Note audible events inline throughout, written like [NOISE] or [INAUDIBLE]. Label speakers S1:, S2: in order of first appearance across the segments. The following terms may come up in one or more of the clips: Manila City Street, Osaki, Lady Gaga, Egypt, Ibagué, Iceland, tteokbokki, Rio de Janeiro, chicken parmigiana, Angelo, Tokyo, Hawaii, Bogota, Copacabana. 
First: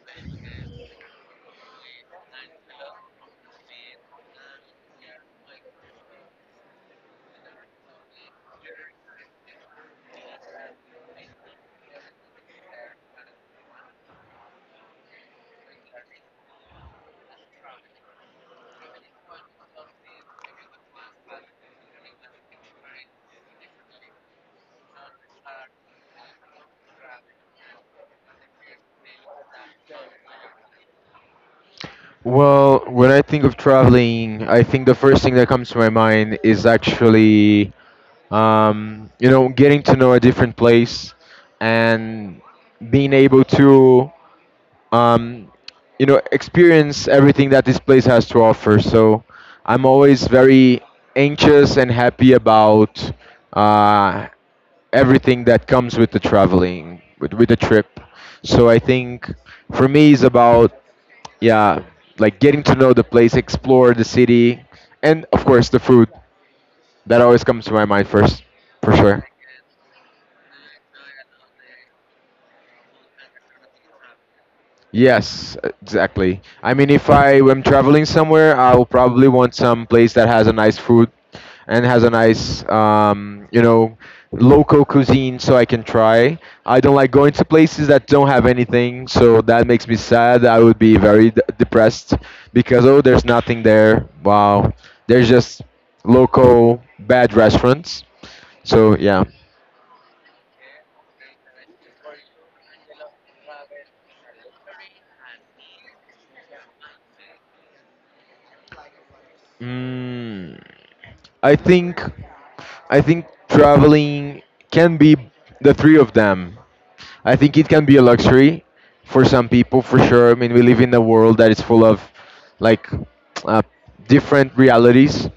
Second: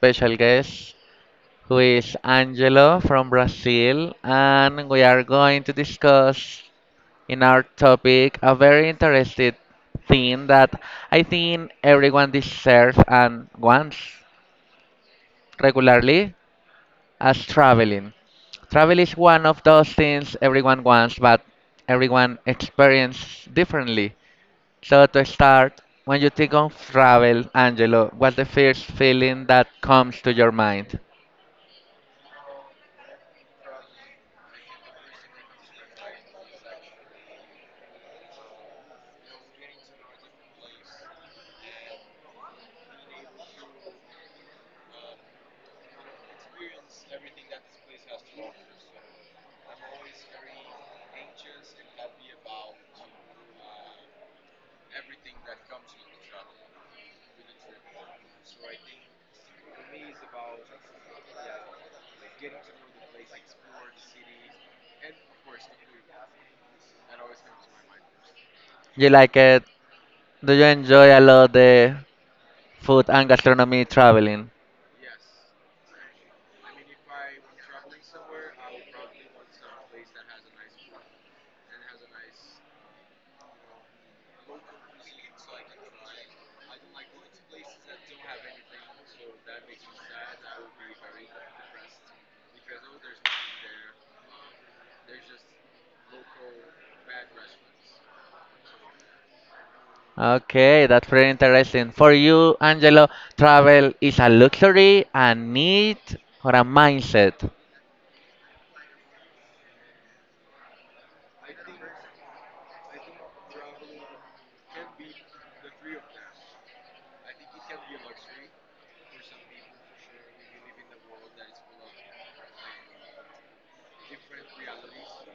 S1: special guest who is Angelo from Brazil, and we are going to discuss in our topic a very interesting thing that I think everyone deserves and wants regularly as traveling. Travel is one of those things everyone wants, but everyone experiences differently. So to start, when you think of travel, Angelo, what's the first feeling that comes to your mind?
S2: Well, when I think of traveling, I think the first thing that comes to my mind is actually, getting to know a different place and being able to, um, experience everything that this place has to offer. So I'm always very anxious and happy about uh, everything that comes with the traveling, with the trip. So I think for me, it's about yeah, like getting to know the place, explore the city, and of course the food. That always comes to my mind first, for
S1: You
S2: sure.
S1: like it? Do you enjoy a lot the food and gastronomy traveling?
S2: Yes, exactly. I mean, if I am traveling somewhere, I will probably want some place that has a nice food and has a nice, local cuisine so I can try. I don't like going to places that don't have anything, so that makes me sad. I would be very depressed because, oh, there's nothing there. Wow. There's just local bad restaurants. So, yeah.
S1: Okay, that's pretty interesting. For you, Angelo, travel is a luxury, a need, or a mindset?
S2: Mm, I think. I think traveling can be the three of them. I think it can be a luxury for some people, for sure. I mean, we live in a world that is full of like uh, different realities.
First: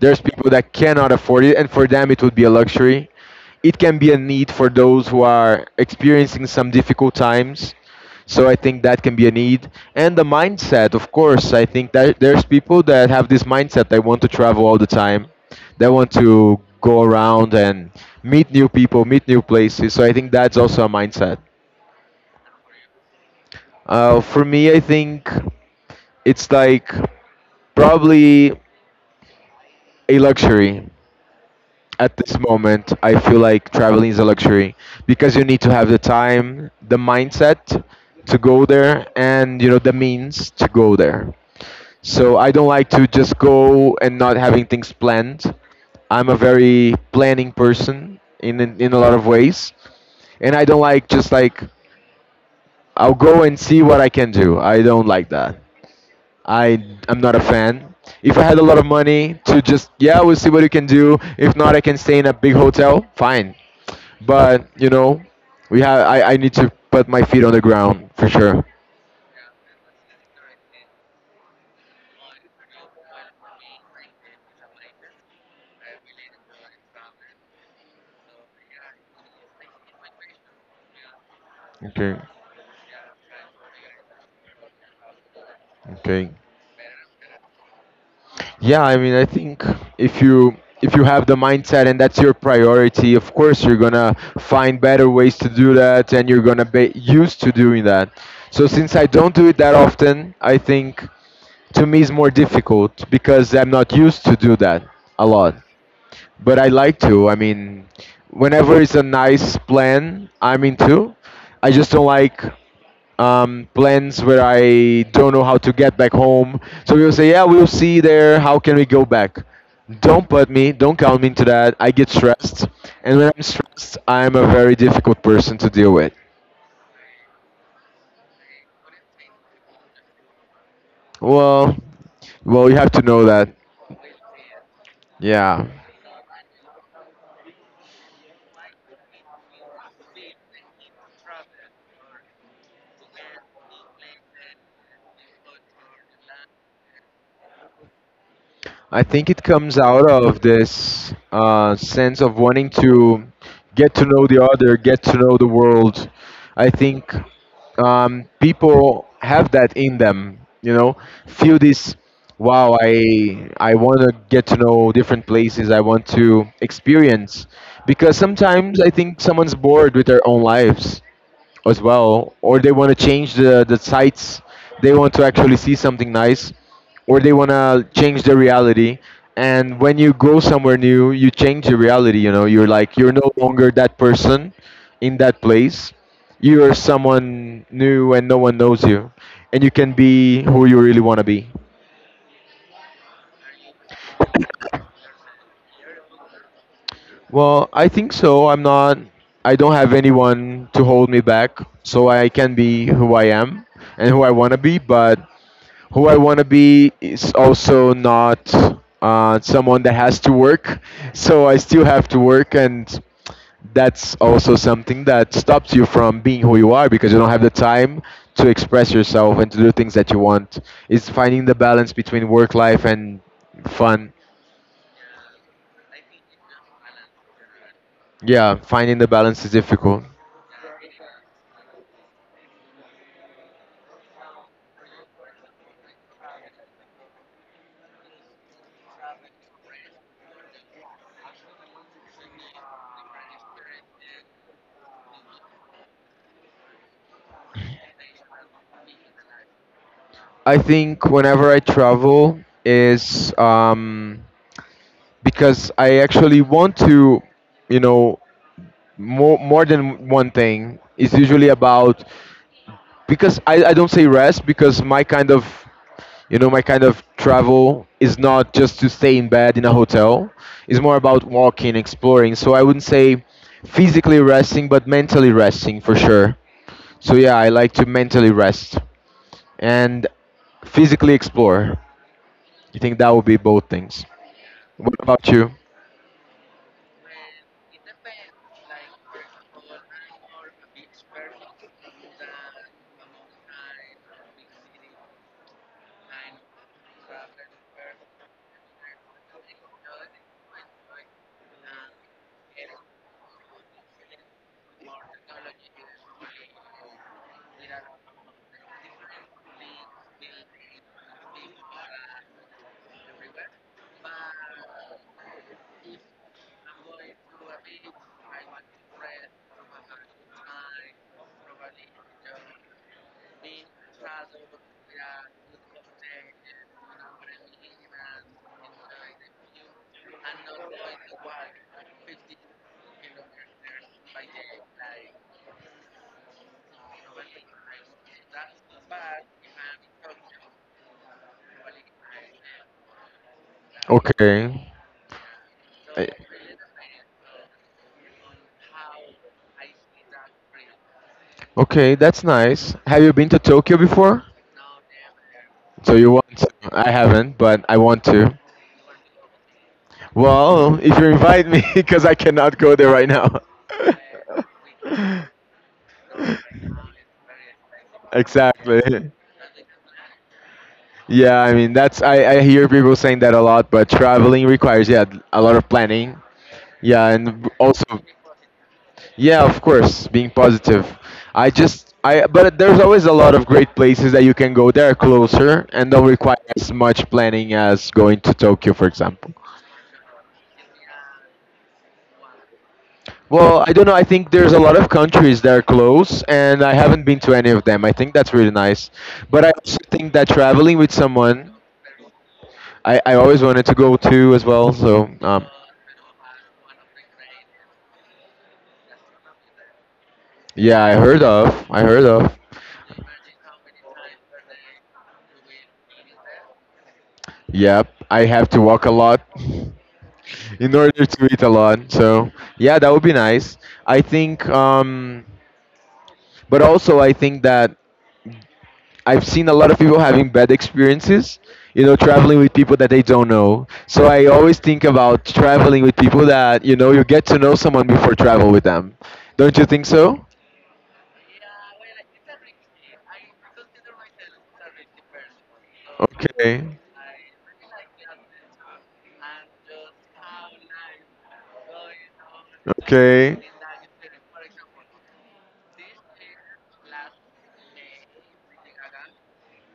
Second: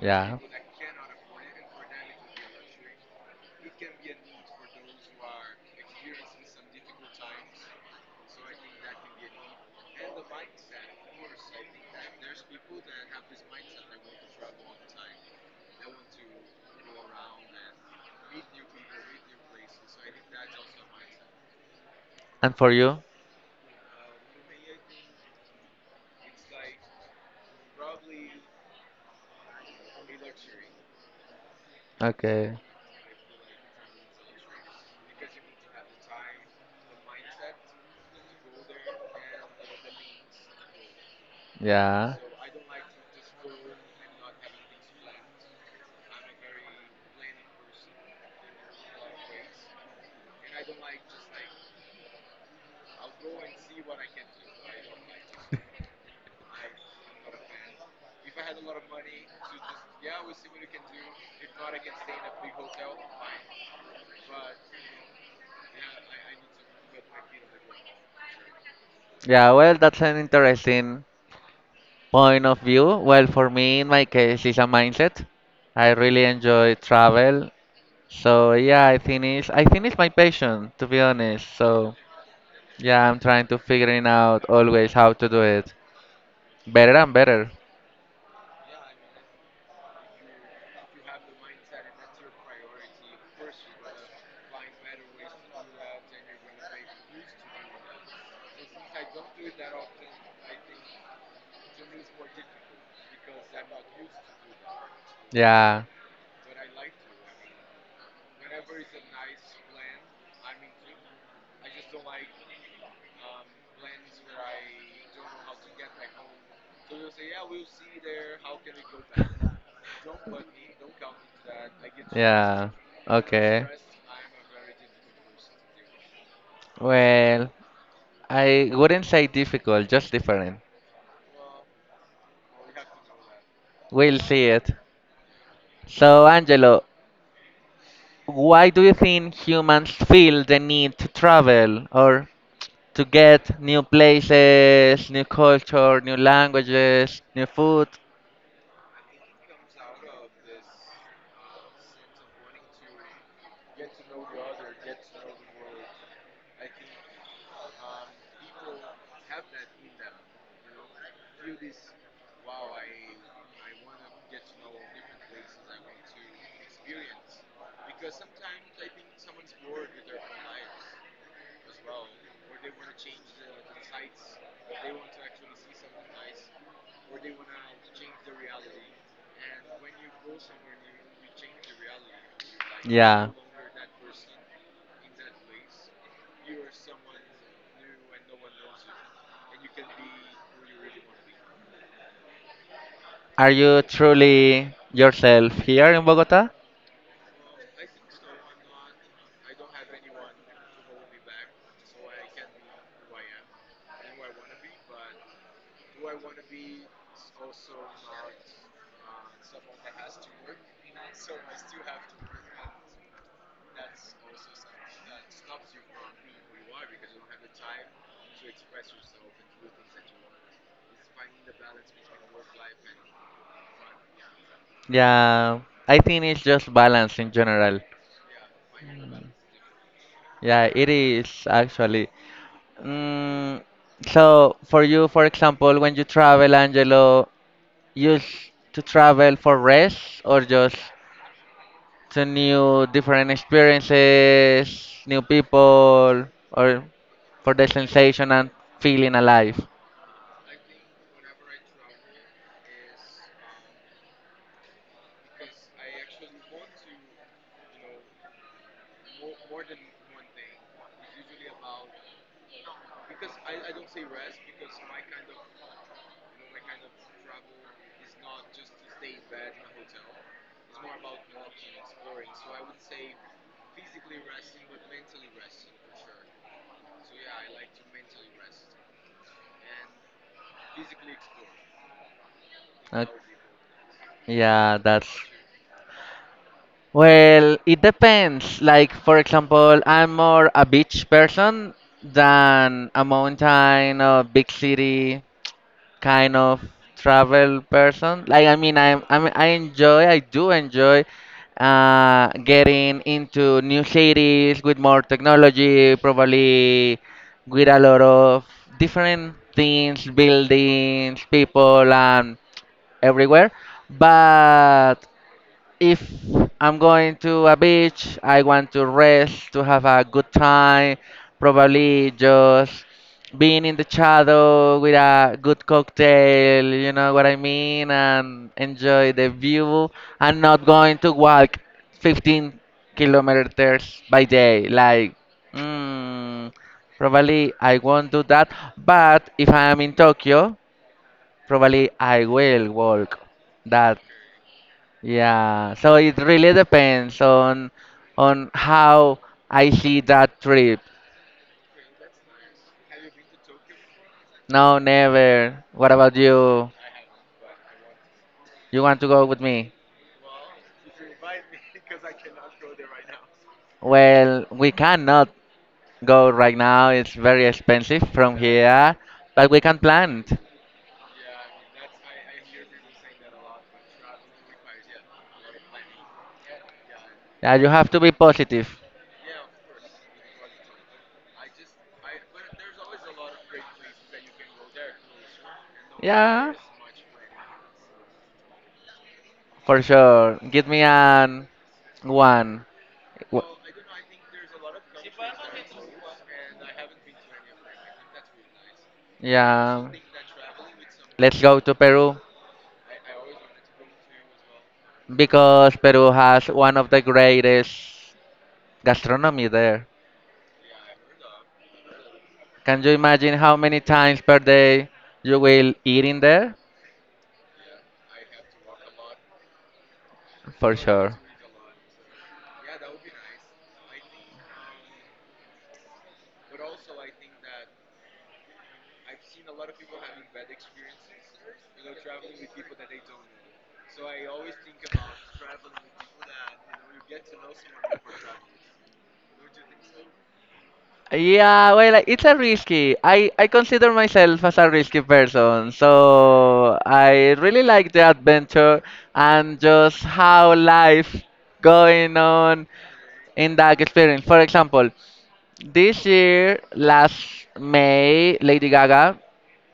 S2: There's
S1: Yeah.
S2: people that cannot afford it, and for them, it would be a luxury. It can be a need for those who are experiencing some difficult times, so I think that can be a need. And the mindset, of course, I think that there's people that have this mindset. They want to travel all the time. They want to go around and meet new people, meet new places. So I think that's also a mindset.
S1: And for you?
S2: For me, I think it's like probably a luxury at this
S1: Okay.
S2: moment. I feel like traveling is a luxury because you need to have the time, the mindset to go there, and you know, the means to go there.
S1: Yeah.
S2: So I don't like to just go and not having things planned. I'm a very planning person in a lot of ways, and I don't like just like, I'll go and see what I can do. I don't like that. I'm not a fan. If I had a lot of money to just, yeah, we'll see what you can do. If not, I can stay in a big hotel. Fine, but you know, we have I need to put my feet on the ground for sure.
S1: Yeah, well, that's an interesting point of view. Well, for me, in my case, it's a mindset. I really enjoy travel. So yeah, I think it's my passion, to be honest. So
S2: Okay,
S1: yeah, I'm trying to figuring out always how to do it
S2: okay.
S1: better and better.
S2: Yeah, I mean, I think if you if you have the mindset and that's your priority, of course you're gonna find better ways to do that, and you're gonna be used to doing that. So since I don't do it that often, I think to me it's more difficult because I'm not used to do that a lot.
S1: Yeah.
S2: But I like to. I mean, whenever it's a nice plan, I'm into. I just
S1: Do.
S2: don't like plans where I don't know how to get back home. So we'll say, yeah, we'll see you there. How can we go back? Don't put me, don't count me into that. I get stressed.
S1: Yeah.
S2: And
S1: I.
S2: when I'm
S1: Okay.
S2: stressed, I'm a very difficult person to deal with.
S1: Deal with. Well, I wouldn't say difficult, just different.
S2: Well, well, you have to know that.
S1: We'll see it.
S2: Yeah.
S1: So, Angelo, why do you think humans feel the need to travel or to get new places, new culture, new languages, new food?
S2: I think it comes out of this sense of wanting to get to know the other, get to know the world. I think people have that in them, you know, feel this. Wow, I want to get to know different places. I want to experience, because sometimes I think someone's bored with their own lives as well, or they want to change the sites. They want to actually see something nice, or they want to change the reality. And when you go somewhere new, you change the reality. You know, you're like, you're no longer that person in that place. You are someone new, and no one knows you, and you can be who you really want to be.
S1: Are you truly yourself here in Bogota?
S2: Well, I think so. I'm not. I don't have anyone to hold me back, so I can be who I am and who I want to be. But who I want to be is also not someone that has to work. So I still have to work, and that's also something that stops you from being who you are because you don't have the time to express yourself and to do things that you want. It's finding the balance between work life and fun.
S1: Yeah, I think it's just balance in general.
S2: Yeah, finding the balance is difficult.
S1: Yeah, it is actually. Mm, so, for you, for example, when you travel, Angelo, to travel for rest or just to new different experiences, new people, or for the sensation and feeling alive?
S2: I think whenever I travel is because I actually want to, you know, more than one thing. It's usually about, because I don't say rest because my kind of, travel is not just to stay in bed in a hotel. It's more about walking, exploring. So I wouldn't say physically resting, but mentally resting for sure. So yeah, I like to mentally rest and physically explore. I think
S1: Uh,
S2: that would be both things.
S1: yeah,
S2: What
S1: that's.
S2: about you?
S1: Well, it depends. Like, for example, I'm more a beach person than a mountain or big city kind of travel person. Like, I mean, I do enjoy getting into new cities with more technology, probably with a lot of different things, buildings, people, and everywhere. But if I'm going to a beach, I want to rest, to have a good time, probably just being in the shadow with a good cocktail, you know what I mean, and enjoy the view. I'm not going to walk 15 kilometers by day. Like, mm, probably I won't do that, but if I am in Tokyo, probably I will walk that.
S2: Okay.
S1: Yeah, so
S2: I-
S1: it really depends on how I see that trip.
S2: Okay, that's nice. Have you been to Tokyo before?
S1: No, never. What
S2: So you
S1: about
S2: want to?
S1: you?
S2: I haven't, but I want to.
S1: You want to go with me?
S2: Well, if you invite me, [LAUGHS] because I cannot go there right now.
S1: Well, we cannot
S2: [LAUGHS]
S1: go right now. It's very expensive from
S2: Exactly.
S1: here, but we can plan it.
S2: Yeah, I mean I hear people saying that a lot, but traveling requires, yeah, a lot of planning. Yeah, and
S1: Yeah, you have to
S2: also.
S1: be positive.
S2: Yeah, of course, being positive. I just I but there's always a lot of great places that you can go that are closer and don't require
S1: Yeah,
S2: as much planning as going to Tokyo, for example.
S1: for sure. Give me an one.
S2: Well, I don't know. I think there's a lot of countries that are close, and I haven't been to any of them. I think that's really nice. But I also
S1: Yeah.
S2: think that traveling with
S1: Let's
S2: someone,
S1: go to Peru
S2: I always wanted to go to as well. So
S1: because Peru has one of the greatest gastronomy there.
S2: yeah, I heard of. I heard of.
S1: Can you imagine how many times per day you will eat in there?
S2: Yep, I have to walk a lot. [LAUGHS]
S1: For
S2: In order
S1: sure.
S2: to eat a lot. So yeah, that would be nice. I think, but also I think that I've seen a lot of people having bad experiences. You know, traveling with people that they don't know. So I always think about traveling with people that, you know, you get to know someone before travel with them. Don't you think so?
S1: Yeah, well, like, it's a risky. I consider myself as a risky person,
S2: Okay.
S1: so I really like the adventure and just how life going on
S2: Okay.
S1: in that experience. For example, this year, last May, Lady Gaga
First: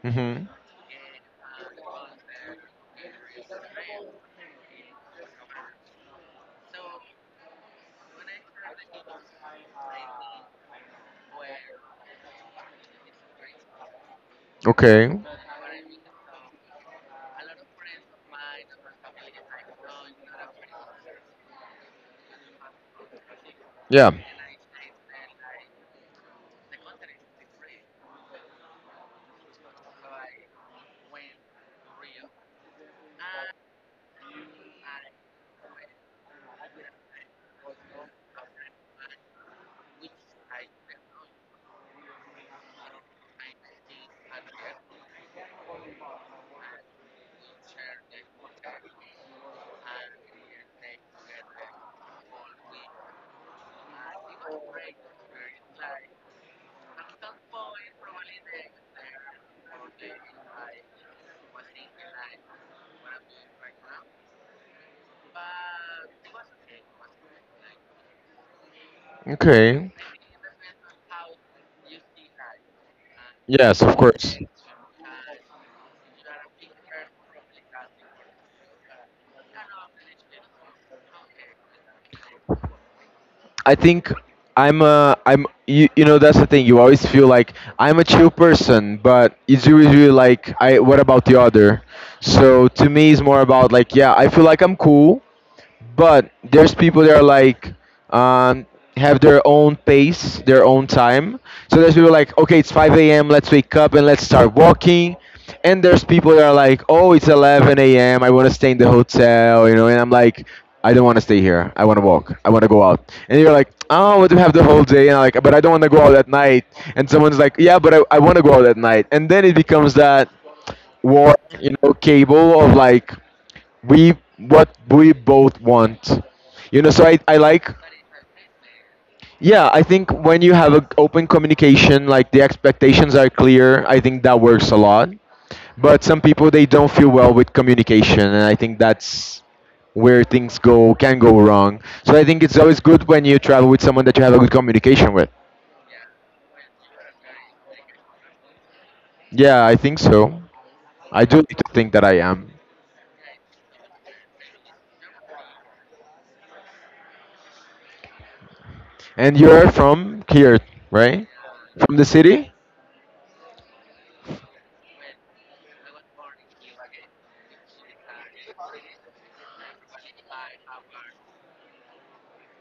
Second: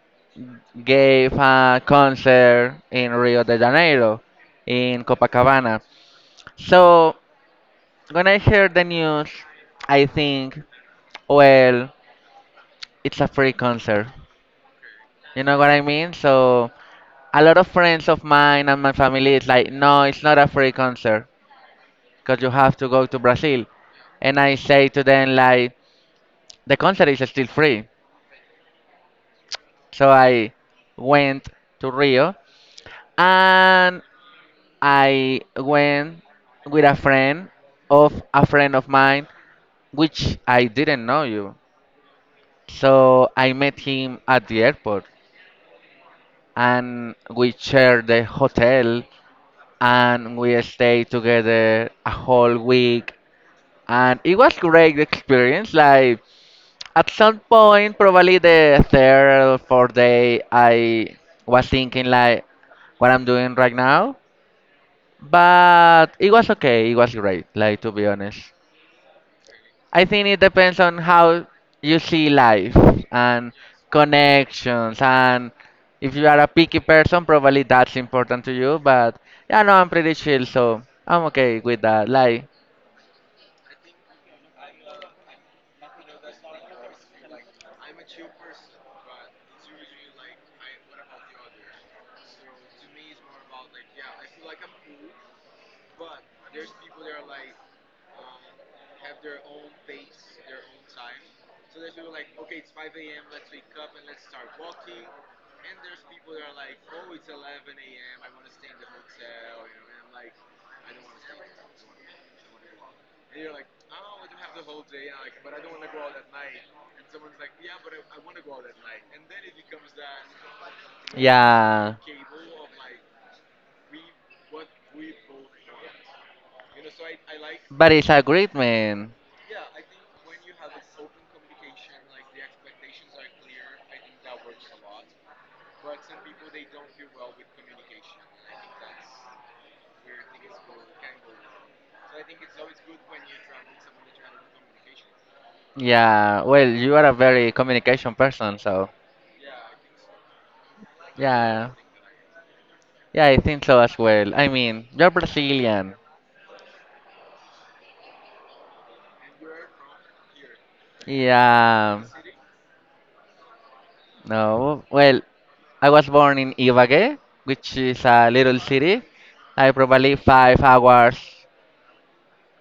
S2: Hmm.
S1: gave a concert in Rio de Janeiro, in Copacabana. So when I hear the news, I think, well, it's a free concert.
S2: Okay.
S1: You know what I mean? So a lot of friends of mine and my family is like, no, it's not a free concert because you have to go to Brazil.
S2: Yeah.
S1: And I say to them like, the concert is still free. So I went to Rio and I went with a friend of mine, which I didn't know you. So I met him at the airport and we shared the hotel and we stayed together a whole week and it was great experience like at some point probably the third or fourth day, I was thinking like, what I'm doing right now. But it was okay, it was great, like to be honest.
S2: Okay.
S1: I think it depends on how you see life and
S2: Yes, of course.
S1: connections and if you are a picky person, probably that's important to you, but yeah, no, I'm pretty chill, so I'm okay with that. Like,
S2: I think I'm, you know, that's the thing. You always feel like I'm a chill person, but it's really, really like, I what about the other? So to me, it's more about like, yeah, I feel like I'm cool, but there's people that are like, um, have their own pace, their own time. So there's people like, okay, it's 5 a.m., let's wake up and let's start walking. And there's people that are like, oh, it's 11 a.m., I want to stay in the hotel, you know. And I'm like, I don't want to stay here, I want to walk, I want to go out. And you're like, oh, what, do we have the whole day? And I'm like, but I don't want to go out at night. And someone's like, yeah, but I want to go out at night. And then it becomes that war, you know,
S1: yeah.
S2: cable of like, we, what we both want, you know. So I like,
S1: But it's a great man.
S2: yeah, I think when you have an open communication, like, the expectations are clear, I think that works a lot. But some people they don't feel well with communication, and I think that's where things go can go wrong. So I think it's always good when you travel with someone that you have a good communication with.
S1: Yeah, well, you are a very communication person, so
S2: Yeah, I think so. I do need to
S1: yeah.
S2: think that I am.
S1: Yeah, I think so as well. I mean, you're Brazilian.
S2: And you're from here, right? From
S1: Yeah,
S2: the city?
S1: no. Well, I was born in Ibagué, which is a little city. I probably 5 hours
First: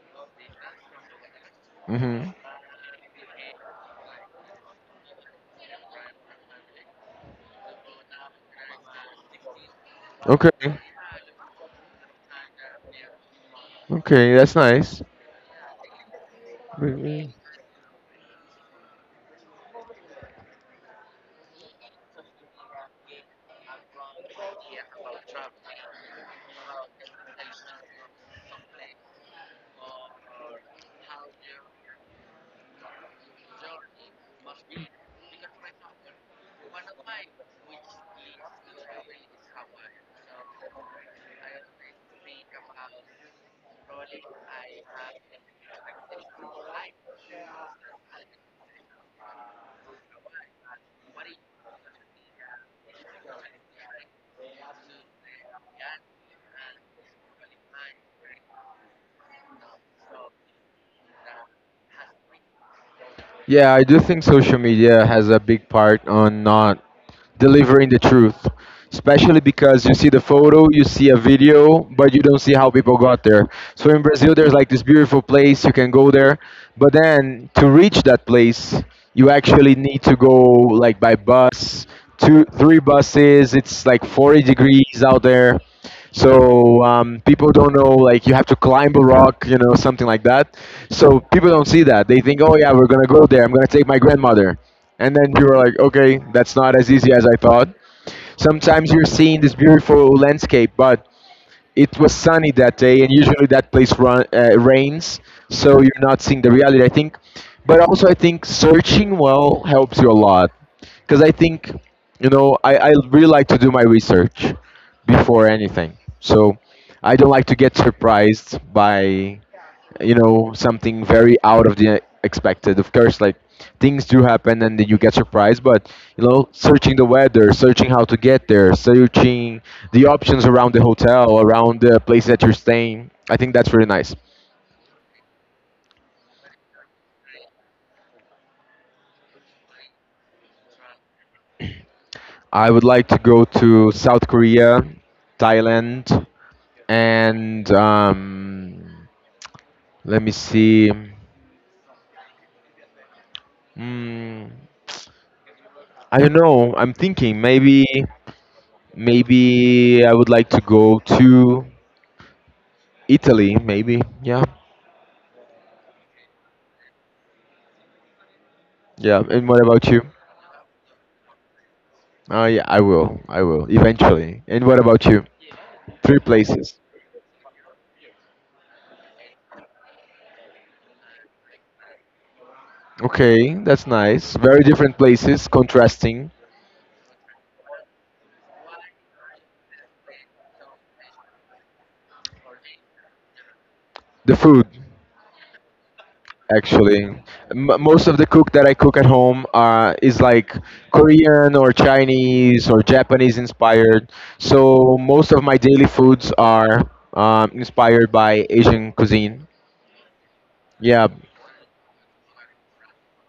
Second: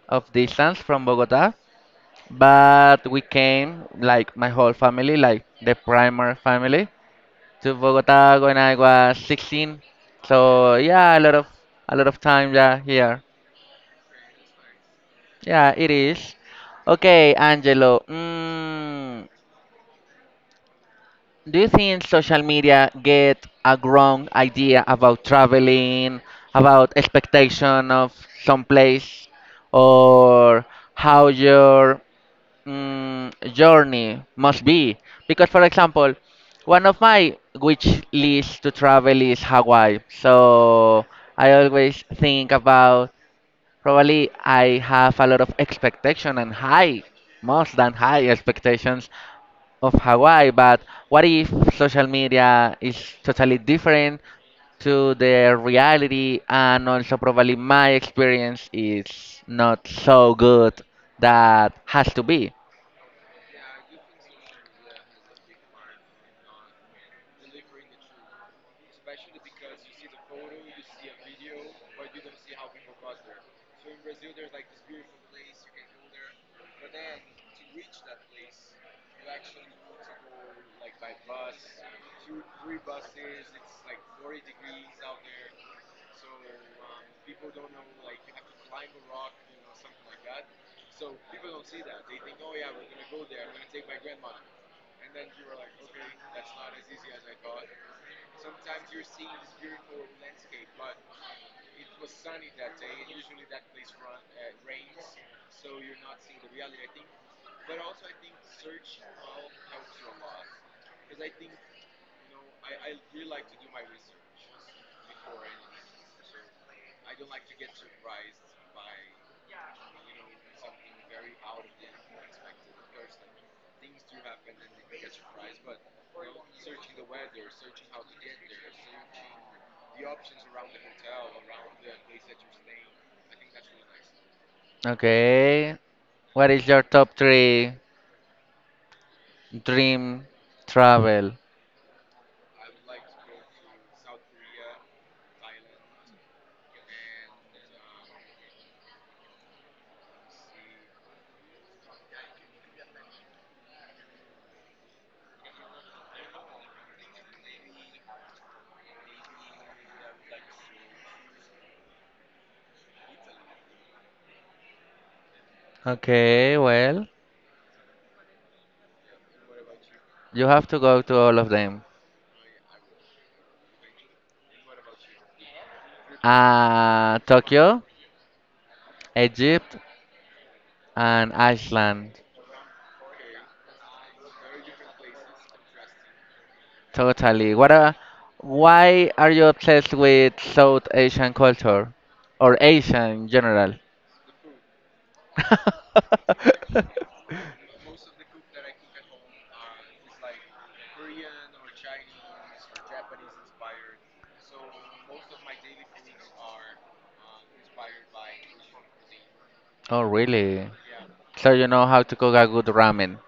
S1: of distance from Bogota,
S2: Mm-hmm.
S1: but we came like my whole family, like the primary family, to Bogota when I was 16. So
S2: Okay,
S1: yeah, a lot of time yeah here.
S2: okay, that's nice.
S1: Yeah, it is. Okay,
S2: Really?
S1: Angelo. Do you think social media get a wrong idea about traveling, about expectation of some place, or how your journey must be? Because, for example, one of my wish lists to travel is Hawaii. So I always think about probably I have a lot of expectation and high, most than high expectations of Hawaii, but what if social media is totally different to the reality and also probably my experience is not so good that has to be.
S2: Yeah, I do think social media has a big part on not delivering the truth, especially because you see the photo, you see a video, but you don't see how people got there. So in Brazil, there's like this beautiful place you can go there, but then to reach that place, you actually need to go like by bus, two, three buses. It's like 40 degrees out there. So people don't know, like, you have to climb a rock, you know, something like that. So people don't see that. They think, oh yeah, we're gonna go there, I'm gonna take my grandmother, and then you're like, okay, that's not as easy as I thought. Sometimes you're seeing this beautiful landscape, but it was sunny that day, and usually that place rains, so you're not seeing the reality, I think. But also, I think searching well helps you a lot, because I think, I really like to do my research before anything, so I don't like to get surprised by, something very out of the expected. Of course, like, things do happen and then you get surprised, but, searching the weather, searching how to get there, searching the options around the hotel, around the place that you're staying, I think that's really nice.
S1: Okay. What is your top three dream travel?
S2: I would like to go to South Korea, Thailand, and let me see. mm, I don't know. I'm thinking maybe, I would like to go to Italy, maybe. Yeah,
S1: Okay, well,
S2: yeah. And what about you?
S1: you have to go to all of them.
S2: Yeah, I will. I will eventually. And what about you? Three places.
S1: Tokyo, Egypt, and Iceland.
S2: Okay, that's nice. Very different places, contrasting
S1: Totally. Why are you obsessed with South Asian culture or Asian in general?
S2: the food. Actually,
S1: [LAUGHS]
S2: Most of the cook that I cook at home is like Korean or Chinese or Japanese inspired. So most of my daily foods are inspired by Asian cuisine.
S1: Oh, really?
S2: Yeah.
S1: So you know how to cook a good ramen.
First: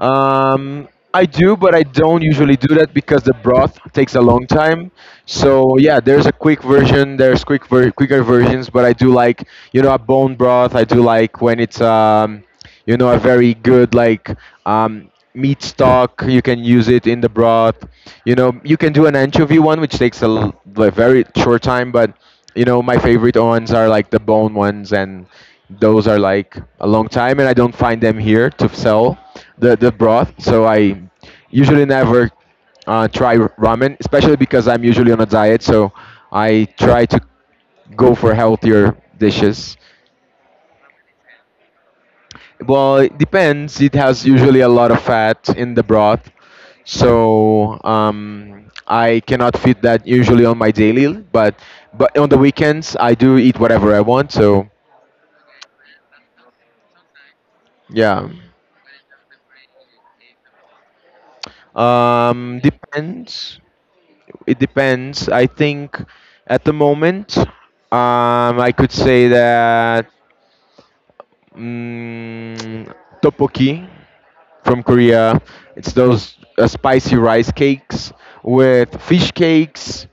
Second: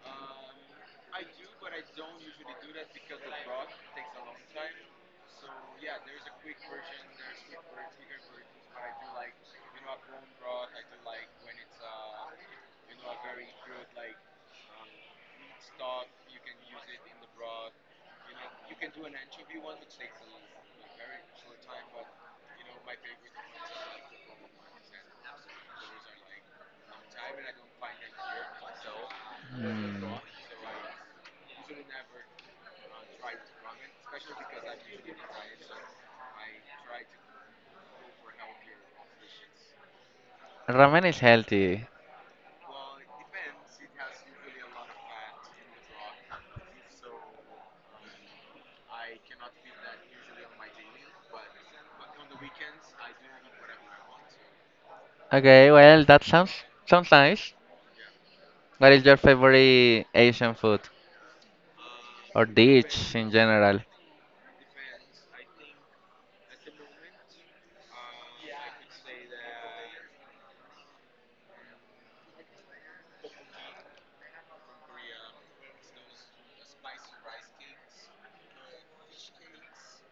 S2: Um, I do, but I don't usually do that because the broth takes a long time. So yeah, there's a quick version. There's quick, quicker versions, but I do like, you know, a bone broth. I do like when it's, you know, a very good, like, meat stock. You can use it in the broth. You know, you can do an anchovy one, which takes a like, very short time, but, you know, my favorite ones are like the bone ones, and those are like a long time, and I don't find them here to sell the
S1: Mm.
S2: broth. So I usually never try ramen, especially because I'm usually on a diet. So I try to go for healthier dishes.
S1: Ramen is healthy.
S2: Well, it depends. It has usually a lot of fat in the broth. So, I cannot fit that usually on my daily, but on the weekends I do eat whatever I want. So
S1: Okay, well, that sounds nice.
S2: yeah.
S1: What is your favorite Asian food or dish in
S2: Depends.
S1: general?
S2: It depends. I think at the moment, I could say that, Mm, tteokbokki from Korea. It's those spicy rice cakes with fish cakes,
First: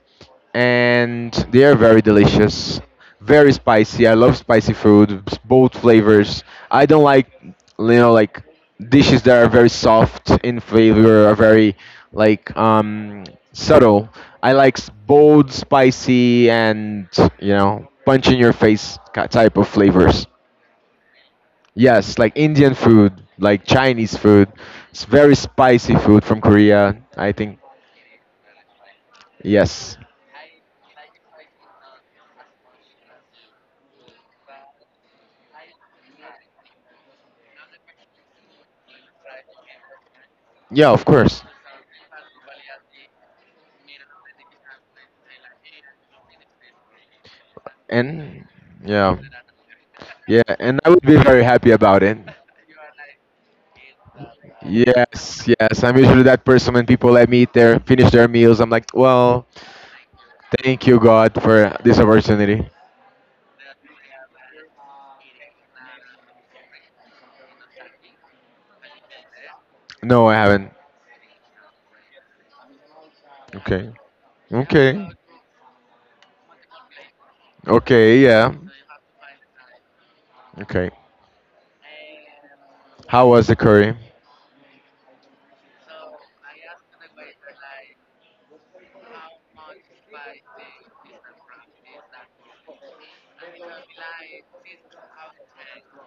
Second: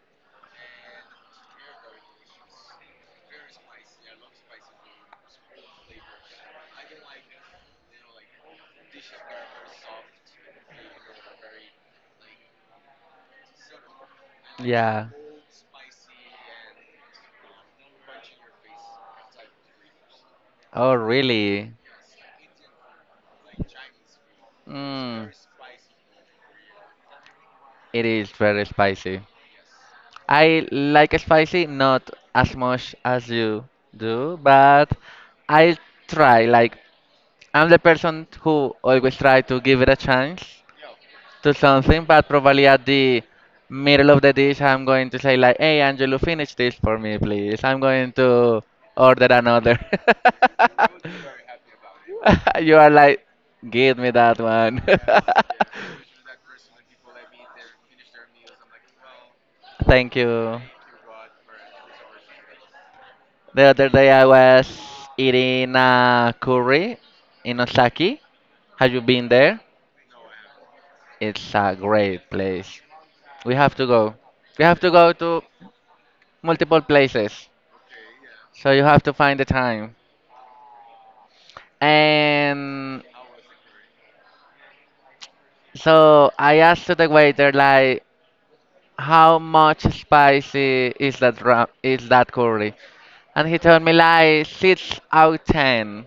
S2: and they are very delicious. Very spicy. I love spicy food, both flavors. I don't like, like, dishes that are very soft in flavor, are very like, subtle. I like,
S1: Yeah.
S2: bold, spicy, and, you know, punch in your face, type of flavors.
S1: Oh, really?
S2: Yes, like Indian food, like Chinese food. It's
S1: Mm,
S2: very spicy food from Korea, I think.
S1: it is very spicy.
S2: Yes.
S1: I like spicy, not as much as you do, but I try. Like, I'm the person who always try to give it a chance
S2: Yeah, of course.
S1: to something, but probably at the middle of the dish, I'm going to say like, "Hey, Angelo, finish this for me, please. I'm going to
S2: And yeah.
S1: order another."
S2: Yeah, and I would be very happy about it.
S1: [LAUGHS] You are like, "Give me that one."
S2: Yes,
S1: [LAUGHS]
S2: yes. I'm usually that person when people let me eat their finish their meals. I'm like, well,
S1: Thank you.
S2: thank you, God, for this opportunity.
S1: The other day I was eating a curry in Osaki. Have you been there?
S2: No, I haven't.
S1: It's a great place. We have to
S2: Okay.
S1: go. We have to
S2: Okay.
S1: go to multiple places.
S2: Okay, yeah.
S1: So you have to find the time.
S2: Okay.
S1: And
S2: How was the curry?
S1: so I asked to the waiter like, how much spicy is that is that curry? And he told me like 6 out of 10.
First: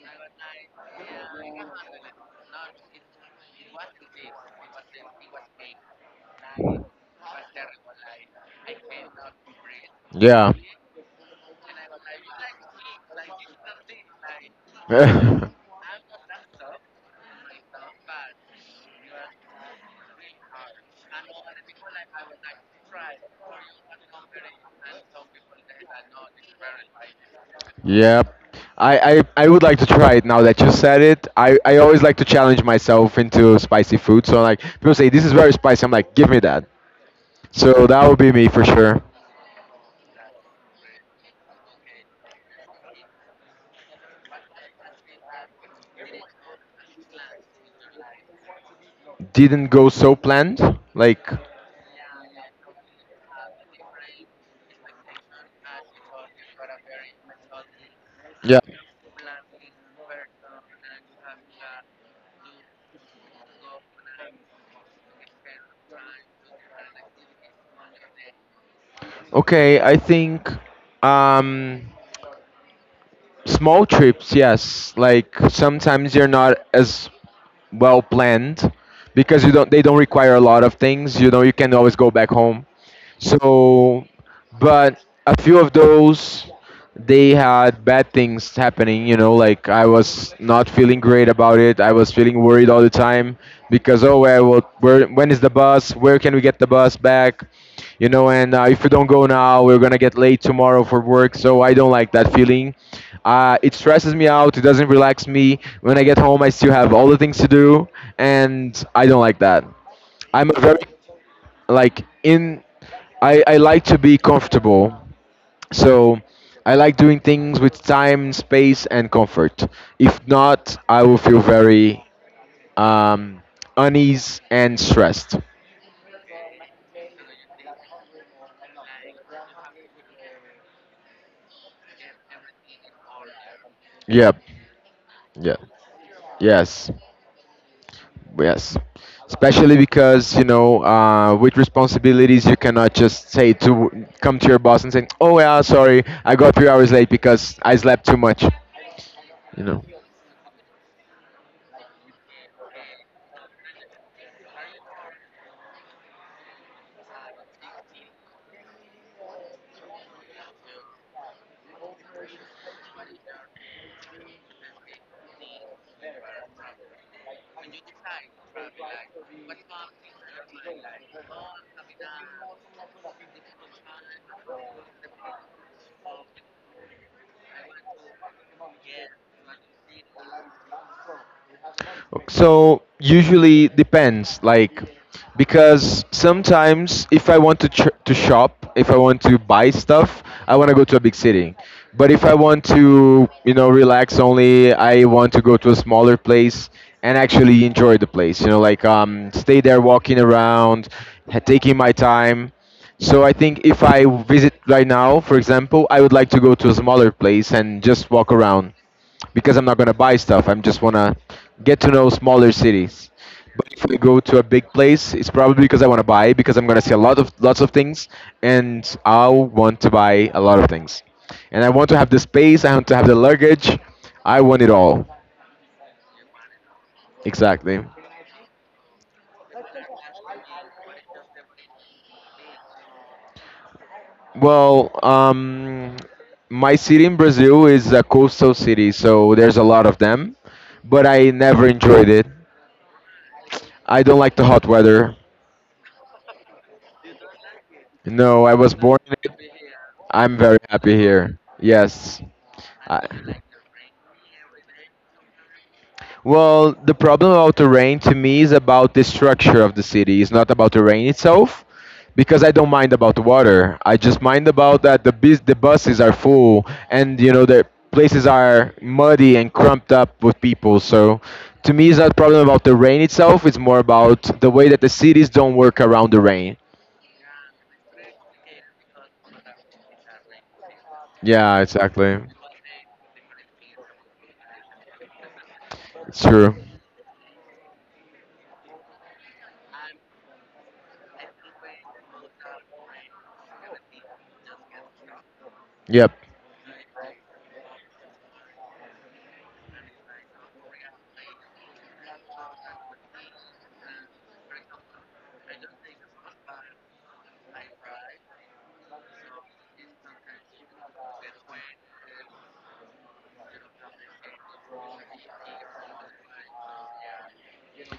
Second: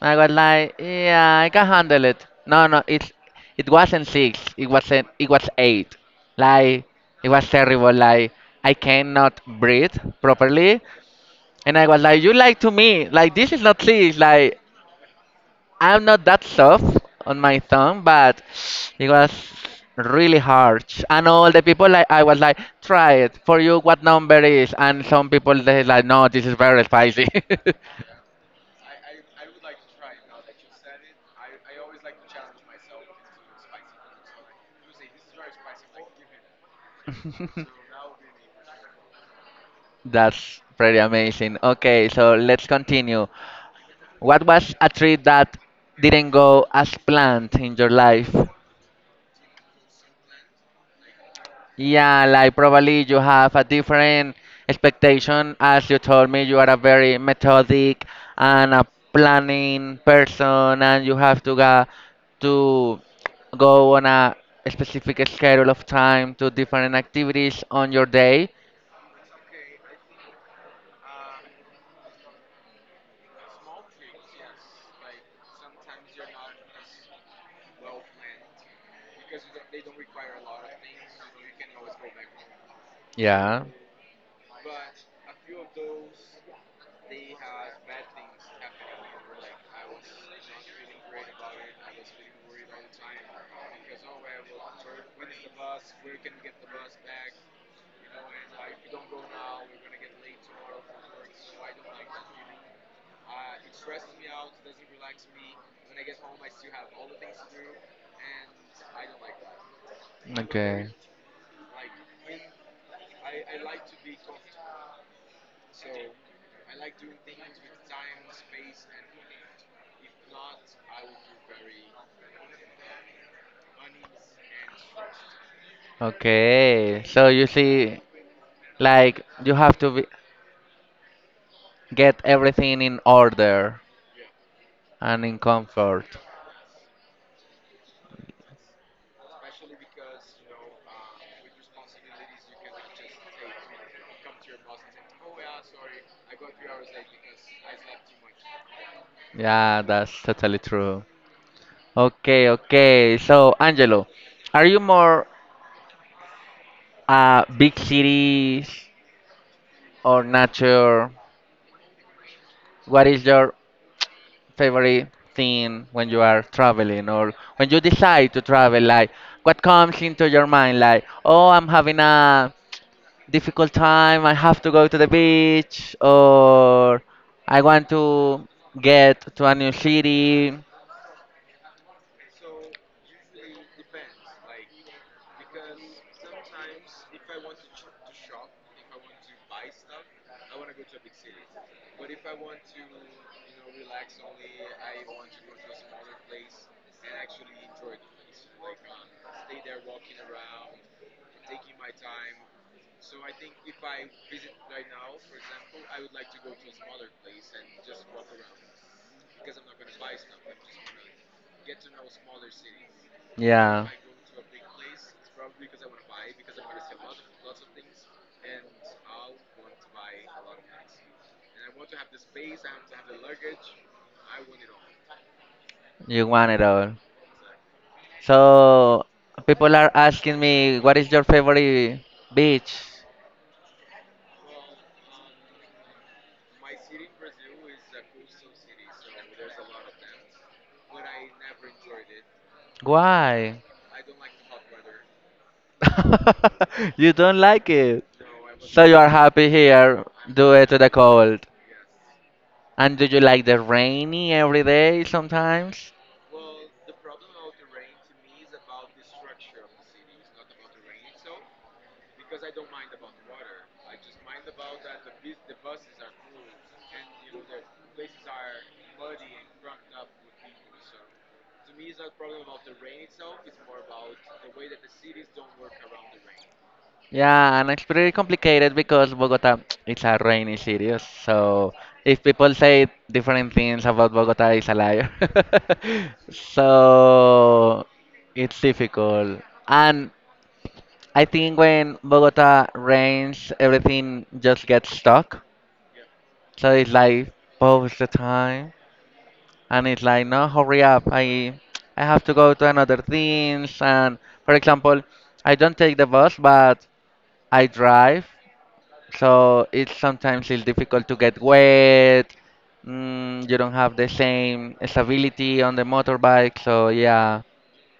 S1: I was like, yeah, I can handle it. No, no, it wasn't six. It wasn't. It was eight. Like it was terrible. Like I cannot breathe
S2: Yeah.
S1: properly. And I was like, you lied to me. Like this is not six. Like
S2: [LAUGHS]
S1: I'm not that soft on my tongue, but it was really harsh. And all the people like I was like, try it for you. What number is? And some people they like, no, this is very spicy. [LAUGHS]
S2: Yep. I would like to try it now that you said it. I always like to challenge myself into spicy food. So, like, people say this is very spicy. I'm like, give me that. So that would be me for sure.
S1: That's pretty amazing. Okay, so let's continue. What was a treat that didn't go as planned in your life?
S2: Didn't go so planned. Like,
S1: Yeah, like probably you have a different expectation as you told me you are a very methodic
S2: yeah.
S1: and a planning person and you have to to go on a specific schedule of time to different activities on your day.
S2: Okay, I think um, small trips, yes. Like, sometimes you're not as well planned because, you don't they don't require a lot of things. You know, you can always go back home,
S1: Yeah.
S2: so. But a few of those, they had bad things happening, you know. Like, I was not feeling great about it. I was feeling worried all the time because, oh, where, where, when is the bus, where can we get the bus back? You know, and, if we don't go now, we're gonna get late tomorrow for work, so I don't like that feeling. It stresses me out, it doesn't relax me. When I get home, I still have all the things to do, and I don't like that. I'm a very,
S1: Okay.
S2: like in I like to be comfortable. So I like doing things with time, space, and comfort. If not, I will feel very, um, unease and stressed.
S1: Okay. So you see like you have to get everything in order
S2: Yep.
S1: and in
S2: Yeah.
S1: comfort.
S2: Yes. Yes, especially because, you know, with responsibilities, you cannot just say to come to your boss and say, "Oh yeah, sorry, I got 3 hours late because I slept too much." You know.
S1: Yeah, that's totally true. Okay, okay. So, Angelo, are you more big cities or nature? What is your favorite thing when you are traveling or when you decide to travel? Like, what comes into your mind? Like, oh, I'm having a difficult time. I have to go to the beach, or I want to get to a new city.
S2: So usually depends, like, because sometimes if I want to ch to shop, if I want to buy stuff, I want to go to a big city. But if I want to, you know, relax only, I want to go to a smaller place and actually enjoy the place. You know, like, stay there walking around, taking my time. So I think if I visit right now, for example, I would like to go to a smaller place and just walk around, because I'm not gonna buy stuff. I'm just wanna get to know smaller cities. But if
S1: Yeah.
S2: I go to a big place, it's probably because I wanna buy, because I'm gonna see a lot of lots of things, and I'll want to buy a lot of things, and I want to have the space. I want to have the luggage. I want it all.
S1: You want it all.
S2: Exactly.
S1: So people are asking me, what is your favorite beach?
S2: Well, my city in Brazil is a coastal city, so there's a lot of them, but I never enjoyed it.
S1: Why?
S2: I don't like the hot weather.
S1: [LAUGHS] You don't like it.
S2: No, I was
S1: So you
S2: born
S1: are
S2: in
S1: happy
S2: it.
S1: here,
S2: I'm
S1: do
S2: very
S1: it to the
S2: happy here.
S1: cold.
S2: Yes.
S1: And do
S2: I,
S1: you like the rainy every day sometimes?
S2: well, the problem about the rain to me is about the structure of the city. It's not about the rain itself, because I don't mind about the water. I just mind about that the buses are full, and, you know, the places are muddy and crumped up with people. So, to me, it's not a problem about the rain itself. It's more about the way that the cities don't work around the rain.
S1: Yeah, and it's pretty complicated because Bogota [TSK] it's a rainy city.
S2: Yeah,
S1: So
S2: exactly.
S1: if people say different things about Bogota, it's a liar.
S2: It's
S1: [LAUGHS]
S2: true.
S1: So it's difficult. And I think when Bogota rains, everything just gets stuck.
S2: Yep.
S1: So it's like both the time, and it's like, no, hurry up! I have to go to another things. And for example, I don't take the bus, but I drive. So it's sometimes it's difficult to get wet. You don't have the same stability on the motorbike. So yeah,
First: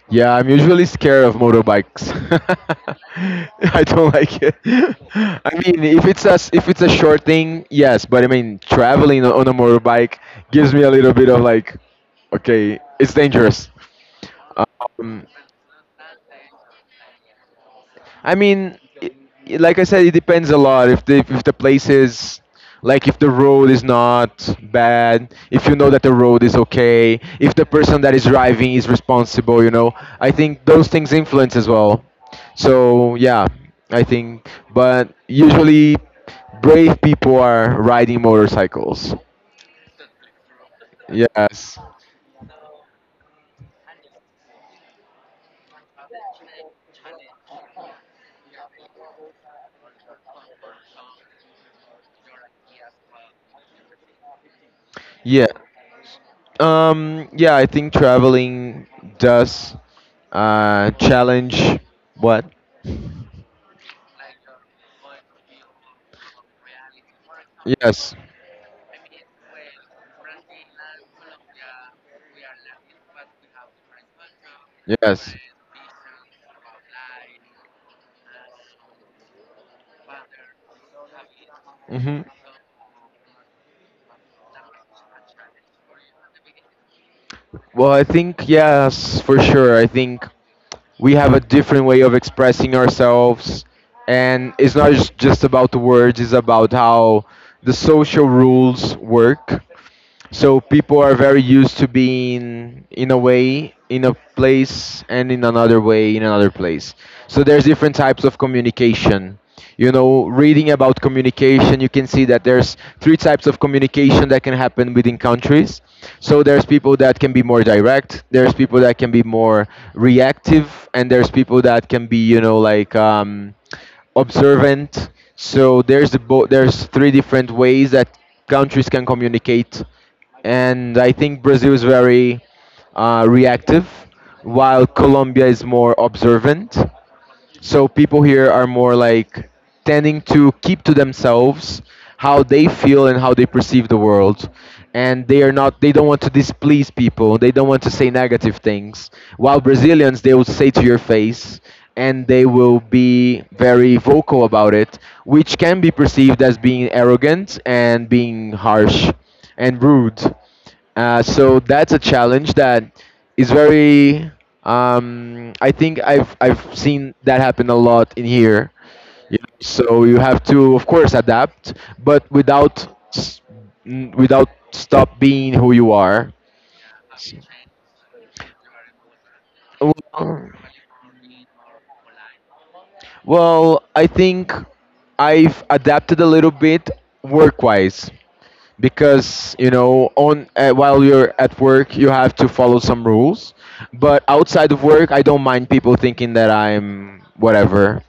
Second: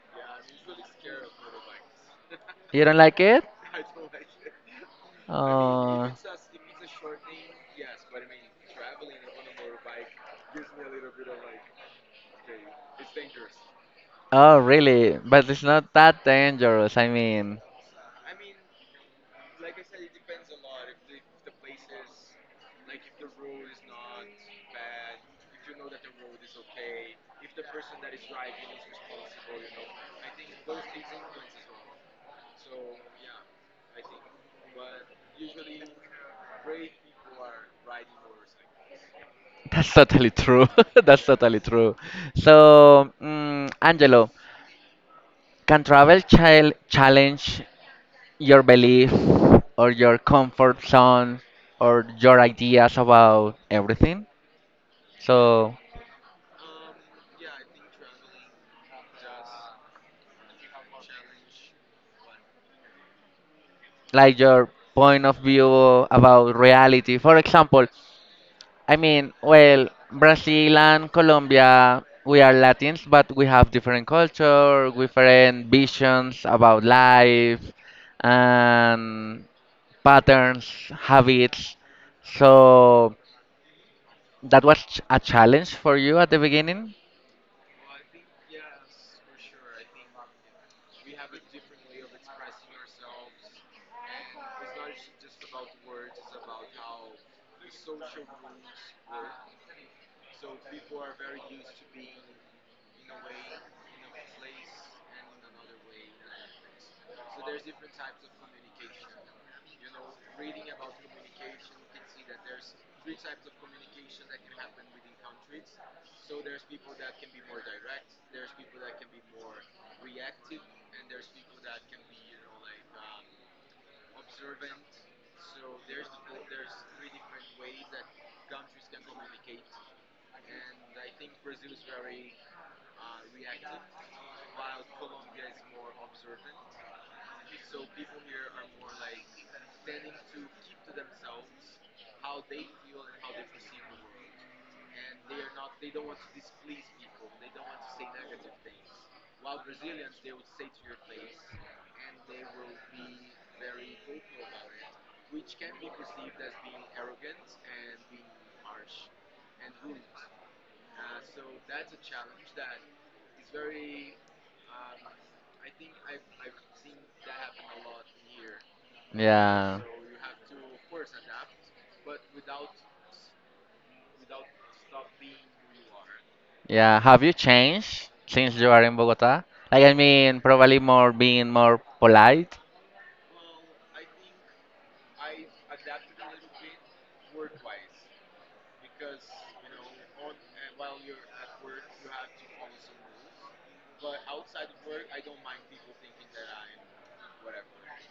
S2: Yeah, I'm usually scared of motorbikes. [LAUGHS]
S1: you don't like it?
S2: I don't like it. [LAUGHS] I mean, if
S1: Oh.
S2: it's a if it's a short thing, yes, but I mean, traveling on a motorbike gives me a little bit of, like, okay, it's dangerous.
S1: Oh, really?
S2: Um,
S1: But it's not that dangerous. I mean,
S2: I mean, like I said, it depends a lot. If the place is, like, if the road is not bad, if you know that the road is okay, if the person that is driving is responsible, you know, I think those things influence as well. So yeah, I think. But usually, brave people are riding motorcycles.
S1: [LAUGHS] that's totally true. [LAUGHS] That's totally
S2: Yes.
S1: true. So, Angelo, can travel child challenge your belief or your comfort zone or your ideas about everything? So,
S2: Yeah. Yeah, I think traveling does, challenge, what?
S1: like your point of view about reality. For example,
S2: Yes,
S1: I mean, well, Brazil and Colombia, we are Latins, but we have different culture,
S2: yes.
S1: different visions about life, and patterns, habits.
S2: Hmm.
S1: So that was a challenge for you at the beginning.
S2: Well, I think yes, for sure. I think we have a different way of expressing ourselves, and it's not just about the words. It's about how the social rules work. So people are very used to being in a way, in a place, and in another way, in another place. So there's different types of communication. You know, reading about communication, you can see that there's three types of communication that can happen within countries. So there's people that can be more direct, there's people that can be more reactive, and there's people that can be, you know, like, observant. So there's three different ways that countries can communicate. And I think Brazil is very, reactive, while Colombia is more observant. So people here are more like tending to keep to themselves how they feel and how they perceive the world. And they are not they don't want to displease people. They don't want to say negative things. While Brazilians, they will say to your face, and they will be very vocal about it, which can be perceived as being arrogant and being harsh and rude. So that's a challenge that is very. I think I've seen that happen a lot in here. You know,
S1: Yeah.
S2: so you have to, of course, adapt, but without, s- without stop being who you are.
S1: Yeah. Have you changed since you are in Bogota? Like, I mean,
S2: Well,
S1: probably more being more polite.
S2: well, I think I've adapted a little bit work-wise. Because, you know, on while you're at work, you have to follow some rules. But outside of work, I don't mind people thinking that I'm whatever.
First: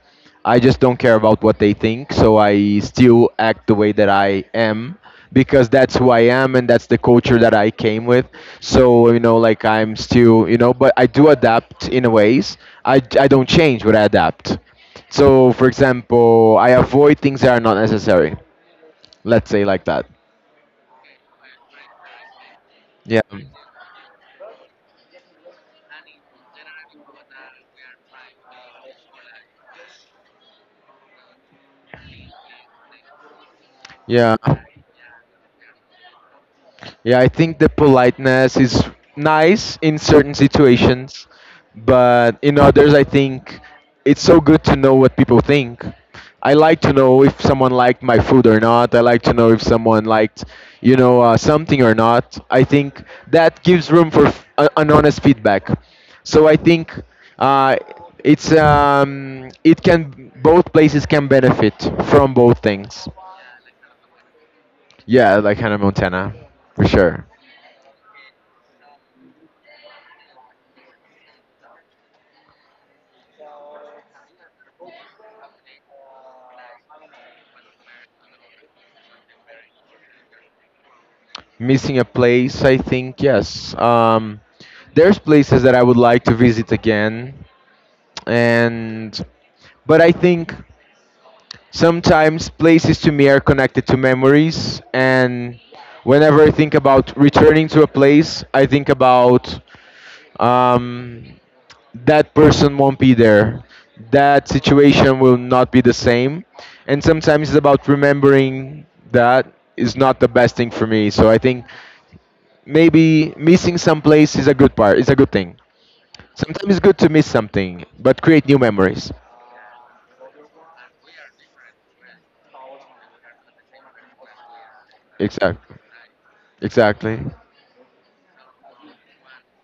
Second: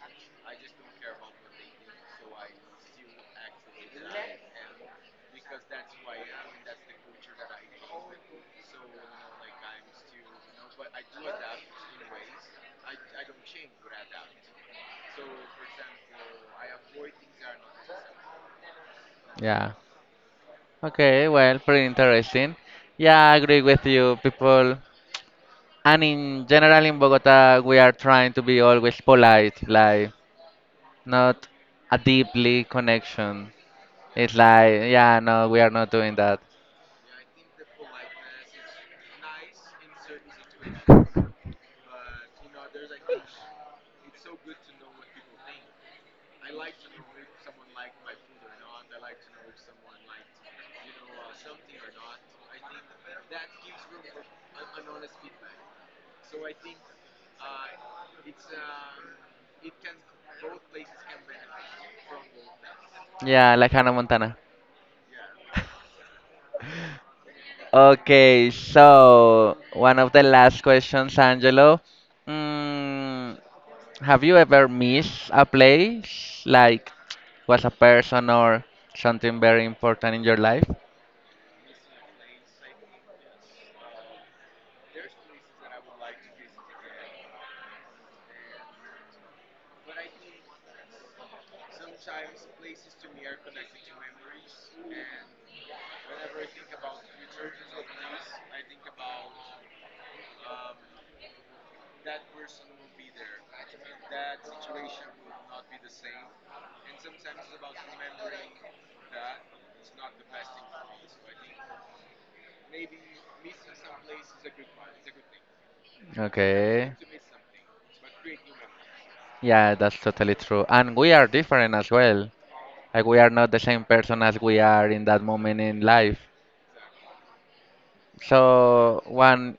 S2: I just don't care about what they think, so I still act the way that I am, because that's who I am, and that's the culture that I came with. So, like, I'm still, you know, but I do adapt in a ways. I don't change, but I adapt. So, for example, I avoid things that are not necessary, let's say
S1: Yeah.
S2: like that.
S1: Okay, well, pretty interesting.
S2: Yeah.
S1: Yeah, I agree with you, people. And in general, in Bogota, we are trying to be always polite, like not a deeply connection. It's
S2: Yeah.
S1: like, yeah, no, we are not doing that.
S2: Yeah, I think the politeness is nice in certain situations, but in others, I think it's so good to know what people think. I like to know if someone liked my food or not. I like to know if someone liked, something or not. I think that gives room for an honest feedback. So I think, uh, it's, it can both places can benefit from both things.
S1: Yeah, like Hannah Montana.
S2: Yeah, like Hannah Montana, for sure.
S1: Okay, so one of the last questions, Angelo. Mm, have you ever missed a place, like was a person or something very important in your life?
S2: Missing a place, I think yes. There's places that I would like to visit again, and but I think sometimes places to me are connected to memories, and whenever I think about returning to a place, I think about, um, that person won't be there, that situation will not be the same, and sometimes it's about remembering that is not the best thing for me. So I think maybe missing some place is a good part. It's a good thing. Sometimes it's good
S1: Okay.
S2: to miss something, but create new memories.
S1: Yeah, that's totally true. And we are different as well. Like we are not the same person as we are in that moment
S2: Exactly.
S1: in life.
S2: Exactly.
S1: So one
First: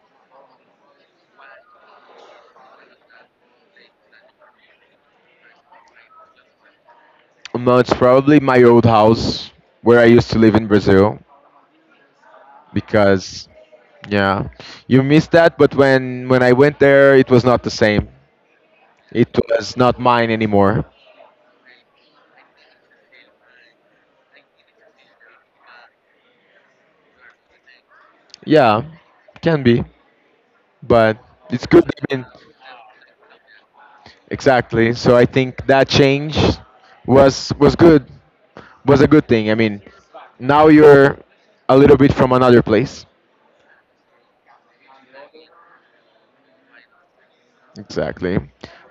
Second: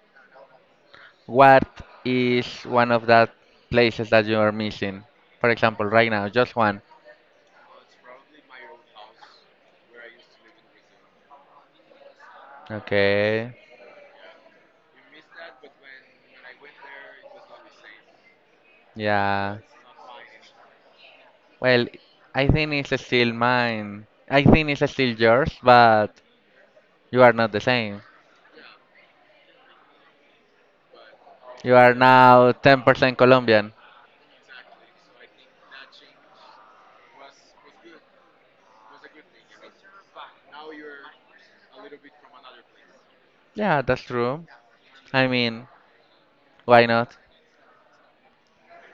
S1: what is one of that places that you are missing? For example, right now, just one.
S2: No, it's probably my old house where I used to live in Brazil, because,
S1: Okay.
S2: yeah, you miss that. But when I went there, it was not the same. It
S1: Yeah.
S2: was not mine anymore.
S1: Well, I think it's still mine. I think it's still yours, but you are not the same.
S2: Yeah, can be, but it's
S1: You
S2: good.
S1: are
S2: I mean,
S1: now 10% Colombian.
S2: exactly. So I think that change was good. Was a good thing. I mean, now you're a little bit from another place.
S1: Yeah, that's true. I mean, why not?
S2: Exactly.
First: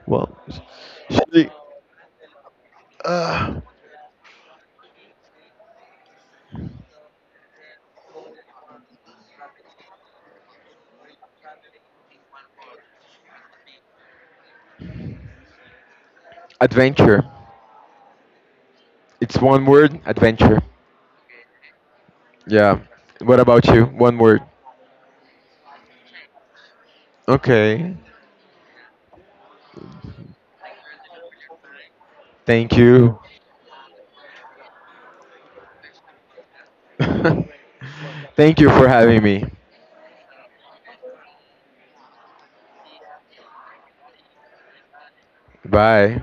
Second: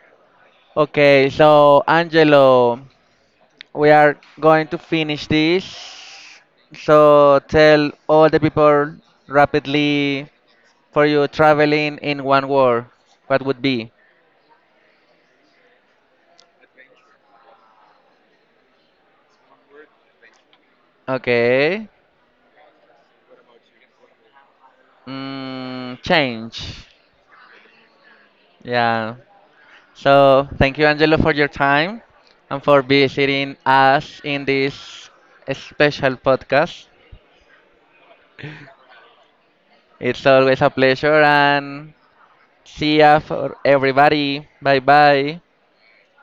S2: Well,
S1: Okay,
S2: should,
S1: so Angelo,
S2: uh,
S1: we are going to finish this. So tell all the people rapidly for you traveling in one word. What would be?
S2: adventure. It's one word, adventure.
S1: Okay.
S2: Yeah. What about you? One word.
S1: Change.
S2: Okay.
S1: Yeah. So thank you, Angelo, for your time and
S2: Thank
S1: for
S2: you.
S1: visiting us in this special podcast.
S2: [LAUGHS] Thank you for having me.
S1: It's always a pleasure and see ya for everybody. Bye bye.
S2: Bye.